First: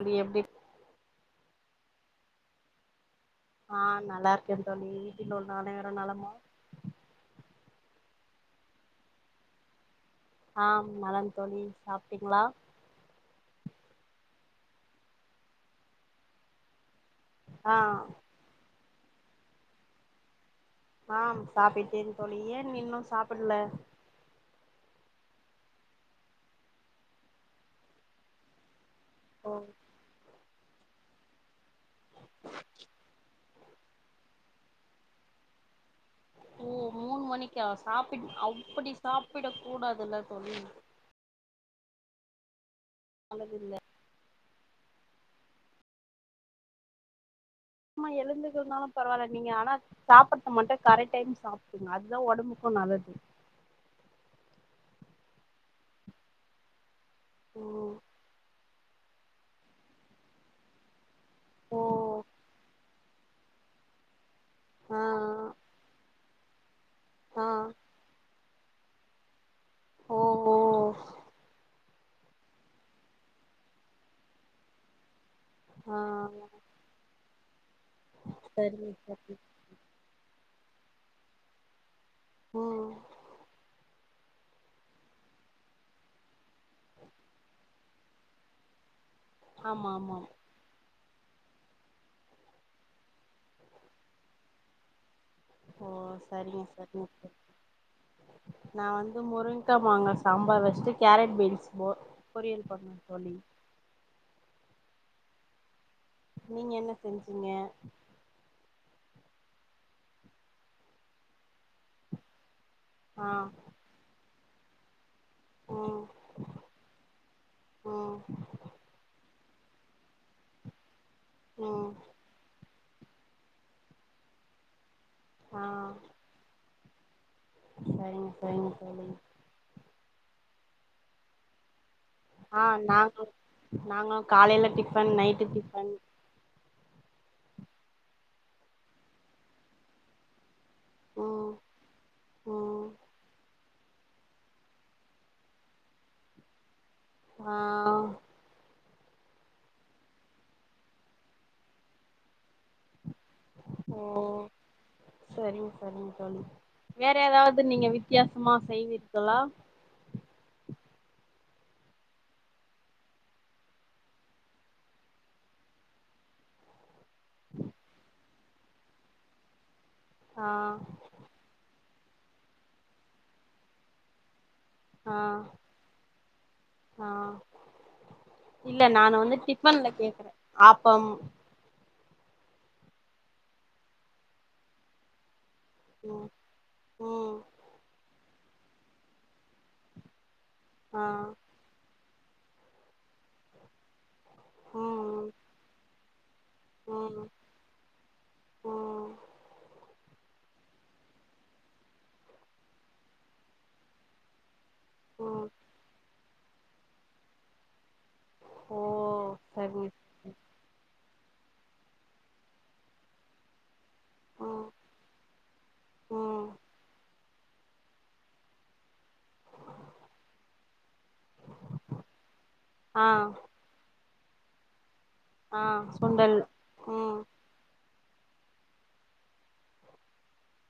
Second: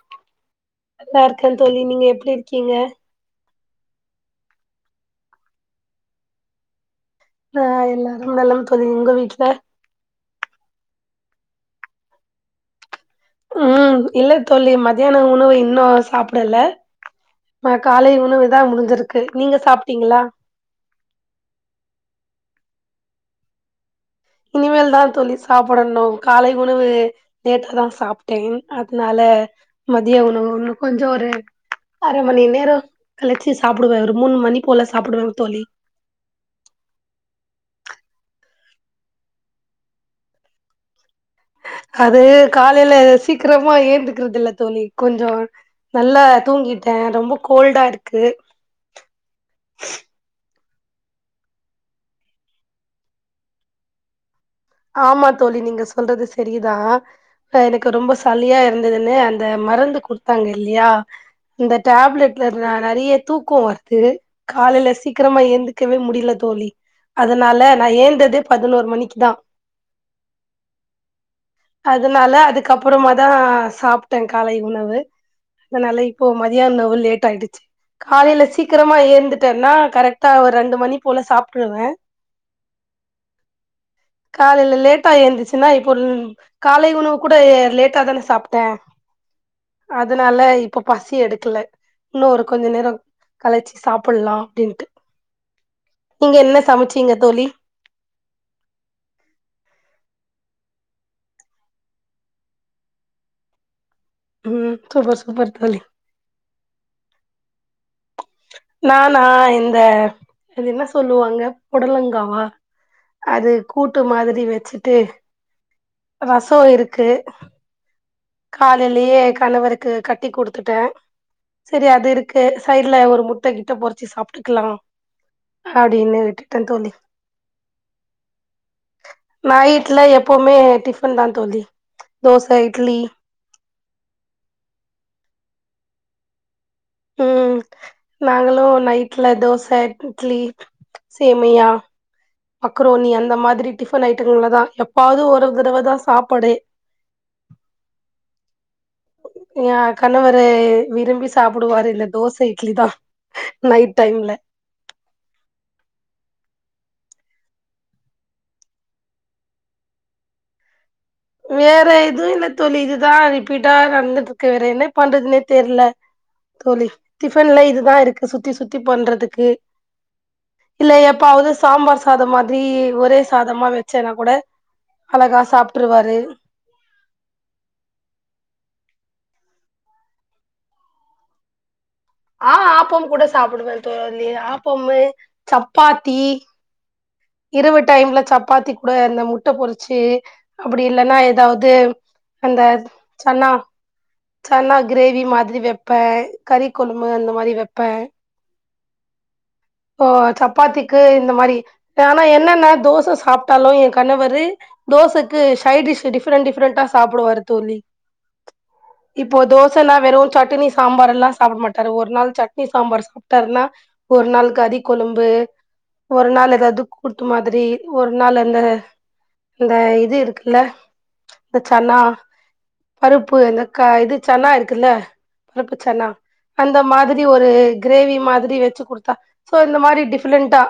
அப்டி எப்டி நல்லா இருக்கே தோழி நீங்க எப்டி இருக்கீங்க ஆ நல்லா இருக்கே தோழி வீட்டுல உள்ள அனைவரு நலமா ஆ எல்லாரு நலம் தோழி உங்க வீட்ல ஆ ம் நலம் தோழி சாப்டீங்களா ம் இல்ல தோழி மதியானோ உணவு இன்னு சாப்டல ஆ நா காலை உணவு தா முடிஞ்சிருக்கு நீங்க சாப்டீங்களா ஆம் சாப்பிட்டே தோழி ஏன் இன்னு சாப்டல இனிமேல் தா தோழி சாப்டணு காலை உணவு லேட்டா தா சாப் டே அதுனால ஓ மதியோ உணவு ஒன்னு கொஞ்சோ ஒரு அரை மணி நேரம் கழிச்சி சாப்டுவே ஒரு மூணு மணி போல சாப்பிடுவேங்க தோழி ஓ மூணு மணிக்கா சாப்பி அப்டி சாப்ட கூடாதுல்ல தோழி அது காலையில நல்லதில்ல சீக்கிரமா எழுந்துக்கறதில்ல தோழி கொஞ்சோ நல்லா தூங்கிட்டே ரொம்ப கோல்டா ஆமா இருக்கு எழுந்து இருந்தாலு பரவால்ல நீங்க ஆனா சாப்புட்டு மட்டு கரெக்ட் டைம் சாப்ட்ருங்க அத்தா ஒடம்புக்கு நல்லது ஆமா தோழி நீங்க சொல்றது செரிதா எனக்கு ம் ரொம்ப சலியா இருந்ததுனு அந்த மருந்து குடுத்தாங்க இல்லியா இந்த ஓ டேப்லட்ல நா நெறைய தூக்கோ வர்து காலையில ஆ சீக்கிரமா ஏந்துக்கவே முடியில தோழி ஆ அதனால நா ஏந்தது பதுனோரு மணிக்கு தா ஓ ஓ அதனால அதுக்கப்புறமா தா சாப்ட்ட காலை உணவு அதனால ஆ இப்போ மதியானவு லேட் ஆயிடுச்சி காலையில சரிங்க சீக்கிரமா சரிங்க ஏந்துட்டன்னா கரெக்ட் டா ஒரு ரெண்டு மணி போல சாப்ட்ருவே ம் காலையில லேட்டா ஏந்திருச்சின்னா இப்போல் காலை உணவு கூட ஏ லேட்டா தான சாப்ட்டே ஆமா ஆமா அதனால இப் ப பசி எடுக்கல இன்னு ஒரு கொஞ்ச நேரோ கழச்சி சாப்புல்லா அப்டின்ட்டு ஓ நீங்க என்ன சரிங்க சமச்சீங்க சரிங்க தோழி நா வந்து முருங்கா மாங்கா சாம்பார் வச்ட்டு கேரட் பீன்ஸ் பொ பொரியல் பண்ண தோழி ம் சூப்பர் சூப்பர் தோழி நீங்க என்ன செஞ்சீங்க நானா இந்த அது என்ன சொல்லுவாங்க பொடலங்காவா ஆ அது கூட்டு மாதிரி வச்சிட்டு ம் ரசோ இருக்கு ம் காலைலியே கணவருக்கு கட்டி குடுத்துட்டே செரி ம் அது இருக் கு சைட்ல ஒரு முட்ட கிட்ட பொரிச்சி சாப்ட்டுக்கலா ஆ அடின்னு விட்டுட்டே தோழி சரிங்க சரிங்க தோழி நைட்ல எப்பவுமே டிஃபன் தா தோழி தோச ஆ இட்லி நாங்க நாங்க காலைல டிஃபன் நைட்டு டிஃபன் ம் நாங்களு நைட்ல தோச இட்லி ம் சேமியா ம் மக்ரோனி அந்த மாதிரி டிஃபன் ஐட்டங்கல்ல தா எப்பாவது ஒரு தடவ தா சாப்பாடு ஆ ஏ கணவரு விரும்பி சாப்புடுவாரு இந்த தோச இட்லி தா ஓ சரிங்க சரிங்க தோழி வேற ஏதாவது நீங்க வித்யாசமா செய்வீர்களா வேற எதுவு இல்ல தோழி இதுதா ரிப்பீட்டா நடந்துட்ருக்கு வேற என்ன பண்றதுனே தெர்ல தோழி டிஃபன்ல இதுதா இருக்கு சுத்தி சுத்தி பண்றதுக்கு ஆ இல்ல எப்பாவது சாம்பார் சாதம் மாதிரி ஒரே சாதமா வச்சேனா கூட ஆ அழகா சாப்ட்டுருவாரு ஆ இல்ல நானு வந்து டிப்பன்ல கேக்கறே ஆப்பம் ஆ ஆப்பம் கூட சாப்புடுவே தோழி ஆப்பமு சப்பாத்தி ம் ம் இரவு டைம்ல சப்பாத்தி கூட அந்த முட்ட பொறிச்சி அப்டி ஆ இல்லனா எதாவத் அந்த சன்னா சன்னா ம் கிரேவி மாதிரி வைப்பேன் கறி கொழம்பு ம் அந்த மாரி வப்பேன் ம் ஆ சப்பாத்திக்கு இந்த மாரி ஆனா என்னன்ன தோசை சாப்ட்டாலும் என் கணவர்ரு தோசைக்கு ம் ஷைடிஷ் டிஃப்ரெண்ட் டிஃப்ரெண்டா சாப்டுவே ஓ [unintelligible] இப்போ சரி தோசைல்லாம் வெறும் சட்னி சாம்பார்ல்லாம் சாப்ட மாட்டாரு ஒரு நாள் சட்னி சாம்பார் சாப்ட்டாருன்னா ஒரு நாள் ம் கறி கொழும்பு ஒரு ம் நாள் ஏதாது கூட்டு மாரி ஒரு நாள் அந்த க இந்த இது இருக்குல்ல இந்த சன்னா ஆ பருப்பு எந்த கா இது சன்னா இருக்குல்ல ஆ பருப்பு சன்னா சுண்டல் அந்த மாரி ம் ஒரு கிரேவி மாதிரி வச்சு குடுத்தா சோ இந்த மாதிரி டிஃப்ரெண்ட்டா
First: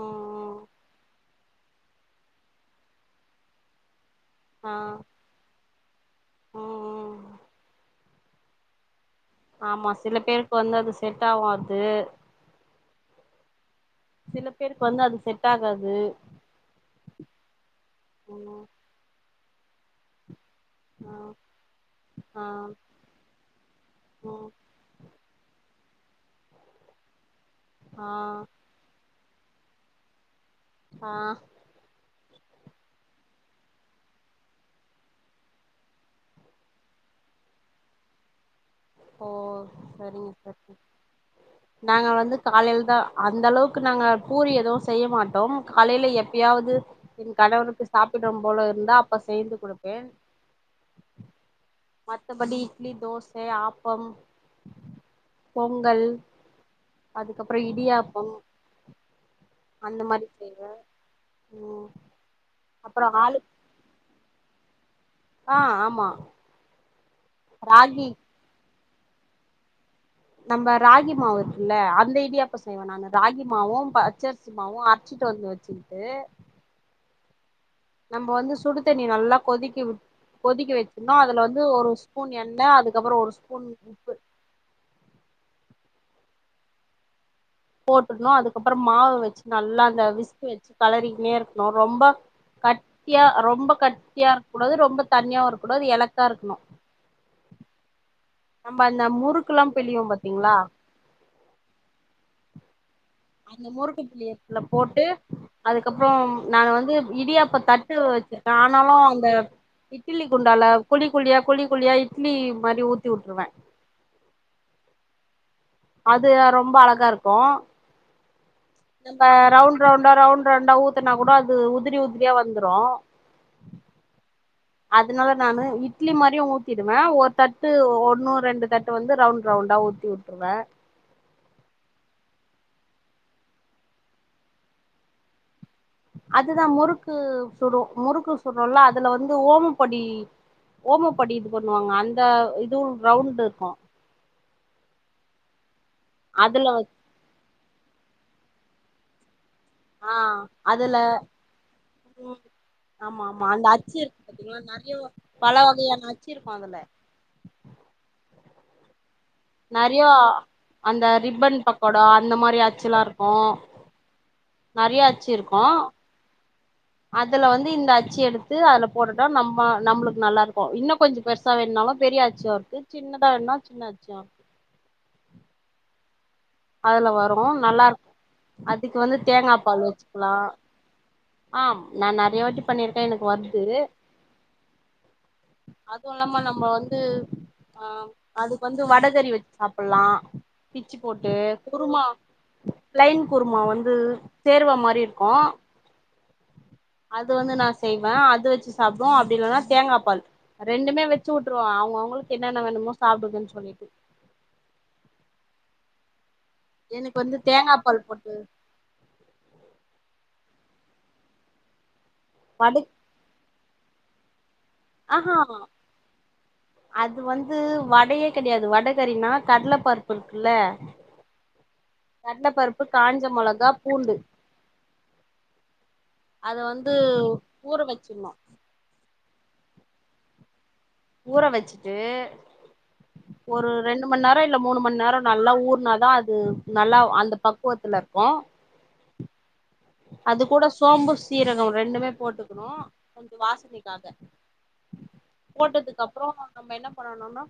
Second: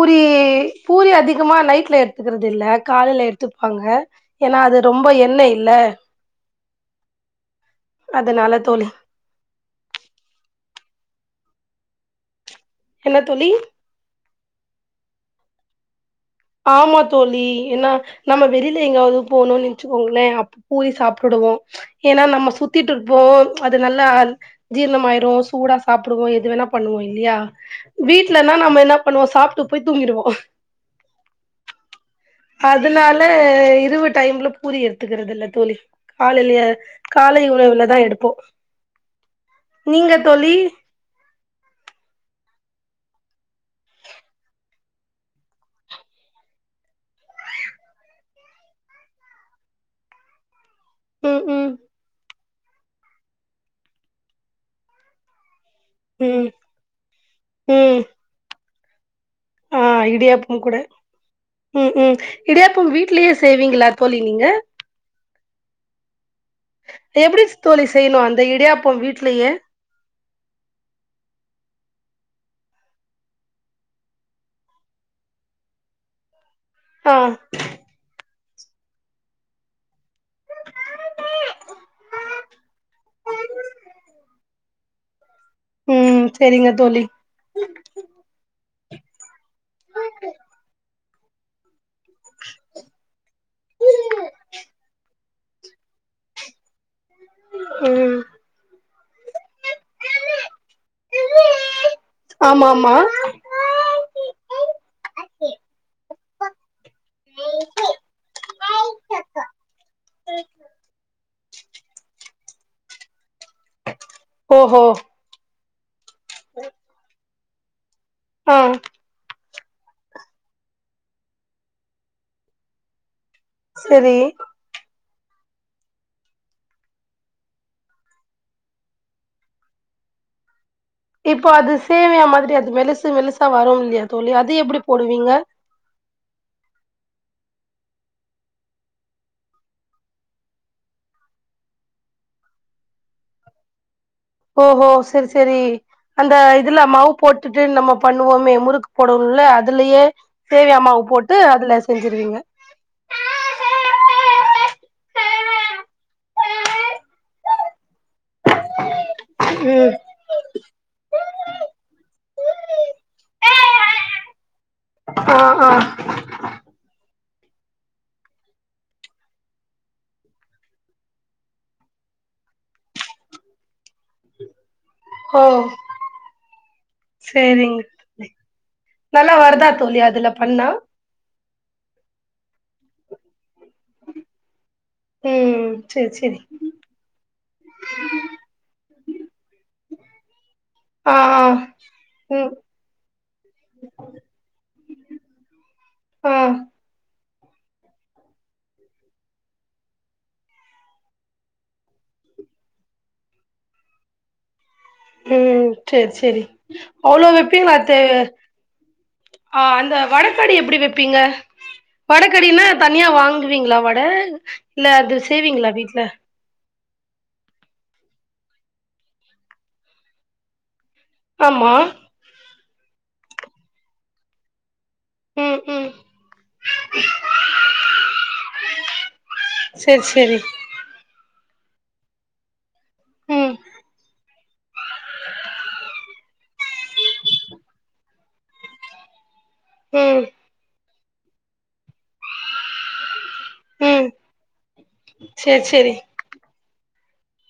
ம் ம் பூரி அதிகமா நைட்ல எடுத்துக்கறதுல்ல காலையில எடுத்துப்பாங்க ஏன்னா ஆ அது ரொம்ப எண்ண இல்ல ம் ம் அதனால தோழி ஆமா சில பேருக்கு வந்து அது செட் ஆகாது என்ன தோழி சில பேருக்கு வந்து அது செட் ஆகாது ஆமா தோழி ஏன்னா நம்ம ம் வெளில எங்காவது போகணும்னு நெனச்சுக்கோங்களேன் ஊதி ஆ சாப்டுவோம் ஏன்னா ஆ நம்ம சுத்திட்டுயிருப்போம் அது நல்லா ம் ஜீரணமாயிரும் சூடா சாப்டுவோம் எது வேணா பண்ணுவோம் இல்லையா ஆ வீட்லன்னா நம்ம என்ன பண்ணுவோம் சாப்ட்டு போய் தூங்கிடுவோம் ஆ அதனால இரவு டைம்ல பூரி எடுத்துக்கறதுயில்ல தோழி காலையிலயே காலை உணவுலதான் எடுப்போம் ஓ செரிங்கத்த [inaudible] நாங்க வந்து காலையில தான் அந்த அளவுக்கு நாங்க பூரி எதுவும் செய்ய மாட்டோம் காலையில எப்பயாவது என் கணவருக்கு சாப்பிடும் போல இருந்தா அப்ப செஞ்சு கொடுப்பேன் ம் ம் மத்தபடி இட்லி தோசை ஆப்பம் பொங்கல் ம் அதுக்கப்புறம் ம் இடியாப்பம் ஆ அந்த மாரி இடியாப்பம் செய்வே கூட ம் ம் இடியாப்பம் அப்றோ வீட்லயே ஆளு செய்வீங்களா தோழி நீங்க ஆ ஆமா எப்டி தோழி ராகி செய்யணும் அந்த இடியாப்பம் வீட்லயே நம்ம ராகி மாவு இருக்குல்ல அந்த ஐடியாப்போ செய்வேன் நானு ராகி மாவும் பச்சரிசி மாவும் அரைச்சிட்டு வந்து வச்சுக்கிட்டு ஆ நம்ப வந்து சுடு தண்ணி நல்லா கொதிக்க விட் கொதிக்க வச்சிருந்தோம் அதுல வந்து ஒரு ஸ்பூன் எண்ணெய் அதுக்கப்புறம் ஒரு ஸ்பூன் உப்பு ம் செரிங்க தோழி போட்டுக்கணும் அதுக்கப்புறம் மாவை வச்சு நல்லா அந்த விஸ்கு வச்சு கலரிங்கனே இருக்கணும் ரொம்ப கட்டியா ரொம்ப கட்டியா இருக்க கூடாது ரொம்ப தண்ணியாவும் இருக்கூடாது எலக்கா இருக்கணும் ம் நம்ம அந்த முறுக்குெல்லாம் பிழிி தக்கம் பாத்தீங்களா ஆமா ஆமா அந்த முறுக்கு புளியத்துல போட்டு அதுக்கப்றோ நானு வந்து இடியாப்ப தட்டு வச்ச ஆனாலும் அந்த இட்டிலி குண்டால கொழி குழியா கொழி குழியா இட்லி மாரி ஊத்தி விட்ருவே ஓ ஹோ அது ரொம்ப அழகா இருக்கும் ம் நம்ம ரவுண்ட் ரவுண்டா ரவுண்ட் ரவுண்டா ஊத்தனா கூட அது உதிரி உதிரியா வந்துரும் சரி அதனால நானு இட்லி மாரியும் ஊத்திடுவே ஒரு தட்டு ஒன்னு ரெண்டு தட்டு வந்து ரவுண்ட் ரவுண்டா ஊத்தி விட்டுருவே இப்போ அது சேமியா மாதிரி அது மெலசு மெலசா வரும் இல்லையா தோழி அது எப்டி போடுவீங்க அதுதா முறுக்கு சுடும் முறுக்கு சுடும்ல அதுல வந்து ஓமப்படி ஓமப்படி இது பண்ணுவாங்க அந்த இது ரவுண்ட் இருக்கும் ஓஹோ சரி சரி அந்த அதுல இதுல வச் மவுத் போட்டுட்டு நம்ம பண்ணுவோமே முறுக்கு போடுவோல்ல அது அதுலயே ஆ சேவயா அதுல மாவு போட்டு அதுல செஞ்சிருவீங்க ம் ஆமா ஆமா அந்த அச்சு இருக்கும் பாத்தீங்கன்னா நிறைய பல வகையான அச்சு இருக்கும் அதுல நெறையா அந்த ரிப்பன் பக்கோடா அந்த மாரி ஆச்சுல்லா இருக்கும் நறைய அச்சு ஆ ஆ இருக்கும் அதுல வந்து இந்த அச்சி எடுத்து அல போட்டுட்டா நம்ம நம்மளுக்கு நல்லா இருக்கும் இன்னு கொஞ்ச பெரு சா வேணாலு பெரிய அச்சும் இருக்கு சின்னதா வேனுன்னா சின்ன அச்சும் ஆ அதுல வரும் நல்லா இருக்கு அதுக்கு வந்து நல்லா தேங்கா வருதா பால் தோழி அதுல வச்சுக்கலா பண்ணா ஆம் நா நறைய வாட்டி பண்ணிருக்கே எனக்கு வருது ம் அதுவு சேரி சேரி இல்லாம நம்ம வந்து ஆ அதுக்கு வந்து வடகறி வச்சு சாப்பில்லா பிச்சு ஆ போட் ட்டு ஆ குருமா ம் பிளேன் குருமா வந்து சேர்வ மாரி இருக்கும் ம் அது வந்து நா செய்வே அது வச்சு சாப்புடுவோ அப்டி இல்லன்னா தேங்கா பால் ரெண்டுமே வச்சு வுட்ருவே அவங்க அவங்களுக்கு என்னென்ன வேணுமோ சாப்புடுங்கன்னு சொல்லிட்டு ம் சேரி சேரி எனக்கு அவ்ளோ வந்து வைப்பீங்களா தேங்கா தே பால் போட்டு ஆ அந்த வடக்கறி எப்டி வைப்பீங்க வடக்கறினா வட தனியா வாங்க வாங்குவீங்களா வட இல்ல அது ஆஹா செய்வீங்களா வீட்ல அது வந்து வடையே கெடையாது வடகறினா கடல பருப்பு இருக்குல்ல ஆமா கடலப்பருப்பு காஞ்ச மெளகா பூண்டு ம் ம் அத வந்து ஊற வச்சிருனும் சேரி சேரி ஊற வச்சுட்டு ம் ஒரு ரெண்டு மண் நே ரோ இல்ல மூணு மண் நேரோ நல்லா ஊர்னாதா அது நல்லா அந்த பக்குவத்துல இருக்கும் ஆ [inaudible] அது கூட சோம்பு சீரகம் ரெண்டுமே போட்டுக்கணு கொஞ்சோ வாசனைக்காக ம் சேரி சேரி போட்டதுக்கு அப்றோ நம்ம என்ன பண்ணணும்னா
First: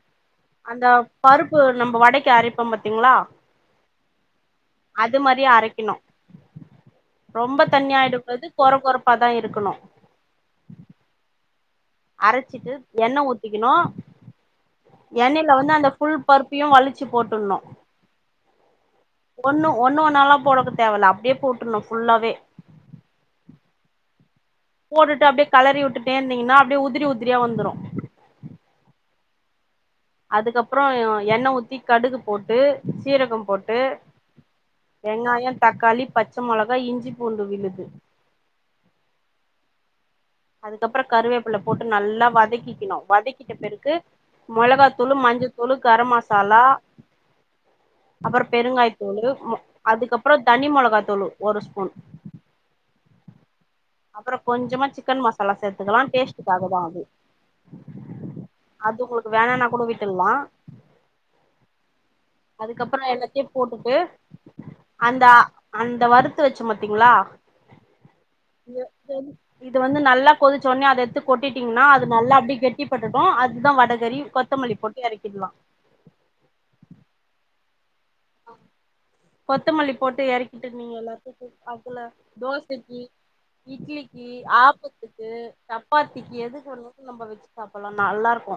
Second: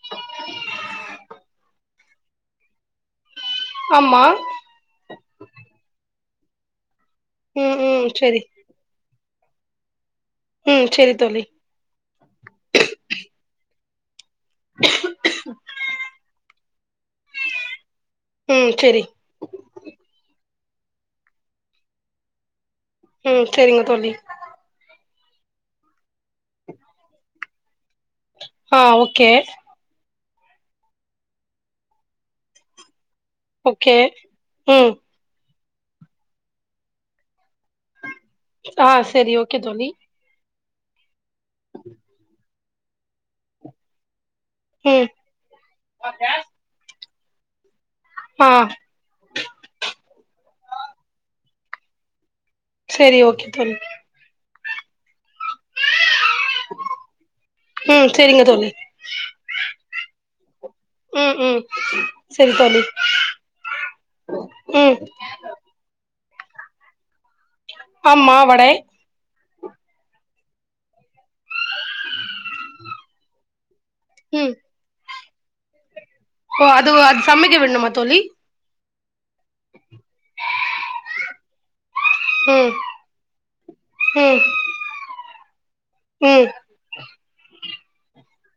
அந்த பருப்பு நம்ம வடைக்கு அரப்போ பாத்தீங்ளா ஆமா அது மாரியே அரைக்குணு ரொம்ப ம் ம் தண்ணியாயிட சேரி கூடாது தொர கொரப்பாதா இருக்குணு ம் சேரி தோழி அரச்சிட்டு எண்ணெ ஊத்திக்குணு எண்ணெயில வந்து அந்த ஃபுல் பருப் பியு வழிச்சு போட்டுன்ணு ம் சேரி ஒன்னு ஒன்னு ஒன்னாலா போடக்க தேவல்ல அப்டியே போட்டுருணு ஃபுல்லாவே ம் சேரிங்க தோழி போட்டுட்டு அப்டியே களறி வுட்டுட்டே இருந்தீங்கன்னா அப்டியே உதிரி உதிரியா வந்துரு ஆ ஓகே அதுக்கப்றோ எண்ணெ ஊத்தி கடுகு போட்டு சீரகோ போட்டு ஓகே ம் வெங்காயோ தக்காளி பச்ச மொளகா இஞ்சி பூண்டு விழுது ஆ சேரி ஓகே தோழி அதுக்கப்றோ கருவேப்பில போட்டு நல்லா வதக்கிக்குணு வதக்கிட்ட பிறகு ம் மொளகாத்தூளு மஞ்சத்தூளு கர மசாலா அப்றோ ஆ பெருங்காய அதுக்கப்றோ தனி மொளகாய் தூளு ஒரு ஸ்பூன் சேரி ஓகே தோழி அப்றோ கொஞ்சமா சிக்கன் மசாலா சேத்துக்கலா டேஸ்டுக்காக தா அது ம் செரிங்க தோழி அது உங்ளுக் வேணனா கூட விட்டுல்லா ம் ம் செரி தோழி அதுக்கப்றோ எல்லாத்தியு போட்டுட்டு ம் அந்த ஆ அந்த வறுத்து வச்சோ பாத்தீங்ளா ஆமா வடை இது வந்து நல்லா கொதிச்ச ஒன்னே அத எடுத்து கொட்டிட்டீங்கன்னா அது நல்லா அப்டியே கெட்டிபட்டுட்டு அதுதா வடகறி ம் கொத்தமல்லி போட்டு எறக்கிட்லா ஓ அதுவா அது சமைக்க விடணுமா தோழி கொத்தமல்லி போட்டு எறக்கிட்டு நீங்க எல்லாத்துக்கு சாப்புல்லா ம் தோசைக்கி இட்லிக்கி ம் ஆப்பத்துக்கு சப்பாத்திக்கு ம் எதுக்கு வேணுனாலு நம்ப வச்சு சாப்பில்லா நல்லா இருக்கு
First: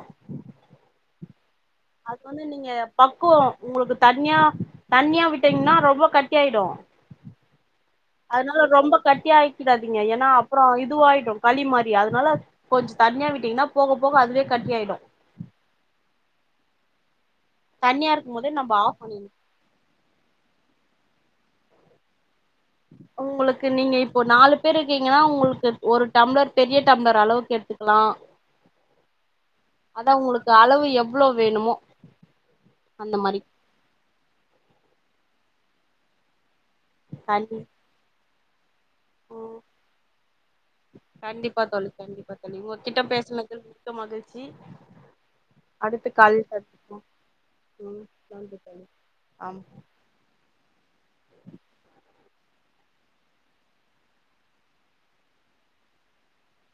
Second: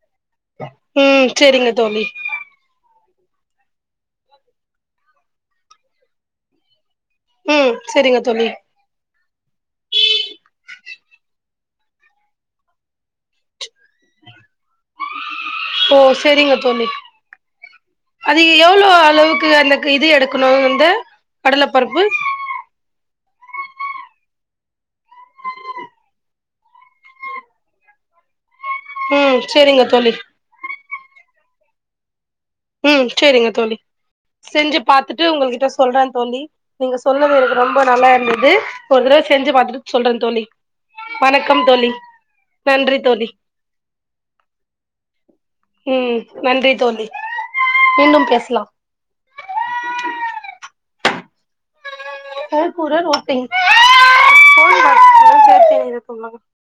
ம் சேரிங்க தோழி அது வந்து நீங்க பக்குவோ உங்களுக்கு தண்யா தண்ணியா விட்டீங்கன்னா ரொம்ப கட்டியாயிடு ம் செரிங்க தோழி அதுனால ரொம்ப கட்டியாக்கிடாதீங்க ஏனா அப்றோ இதுவாயிடு களி மாரி அதுனால கொஞ்சோ தண்ணியா விட்டீங்கன்னா போக போக அதுவே கட்டி ஆயிடு ஓ சேரிங்க தோழி தண்ணியா இருக்கும் அது போதே நம்ம எவ்ளோ ஆஃப் பண்ணி அளவுக்கு அந்த இது எடுக்குணுந்து கடல பருப்பு உங்களுக்கு நீங்க இப்போ நாலு பேர் இருக்கீங்கன்னா உங்களுக்கு ஒரு டம்ளர் பெரிய டம்ளர் அளவுக்கு எடுத்துக்குலா ம் சேரிங்க தோழி உங்களுக்கு அளவு எவ்ளோ வேணுமோ ம் அந்த மாரி சேரிங்க தோழி செஞ்சு பாத்துட்டு உங்கள்கிட்ட சொல்ற தோழி நீங்க சொன்னது தண்ணி எனக்கு ரொம்ப நல்லா இருந்துது ஒரு தடவ செஞ்சு ம் பாத்தட்டு சொல்ற தோழி கண்டிப்பா தோழி கண்டிப்பா தோழி நன்றி உங்ககிட்ட தோழி பேசுனதில் மிக்க மகிழ்ச்சி அடுத்த ம் காலில் நன்றி சந்திப்போ தோழி ம் மீண்டும் நன்றி தோழி ஆமா [inaudible]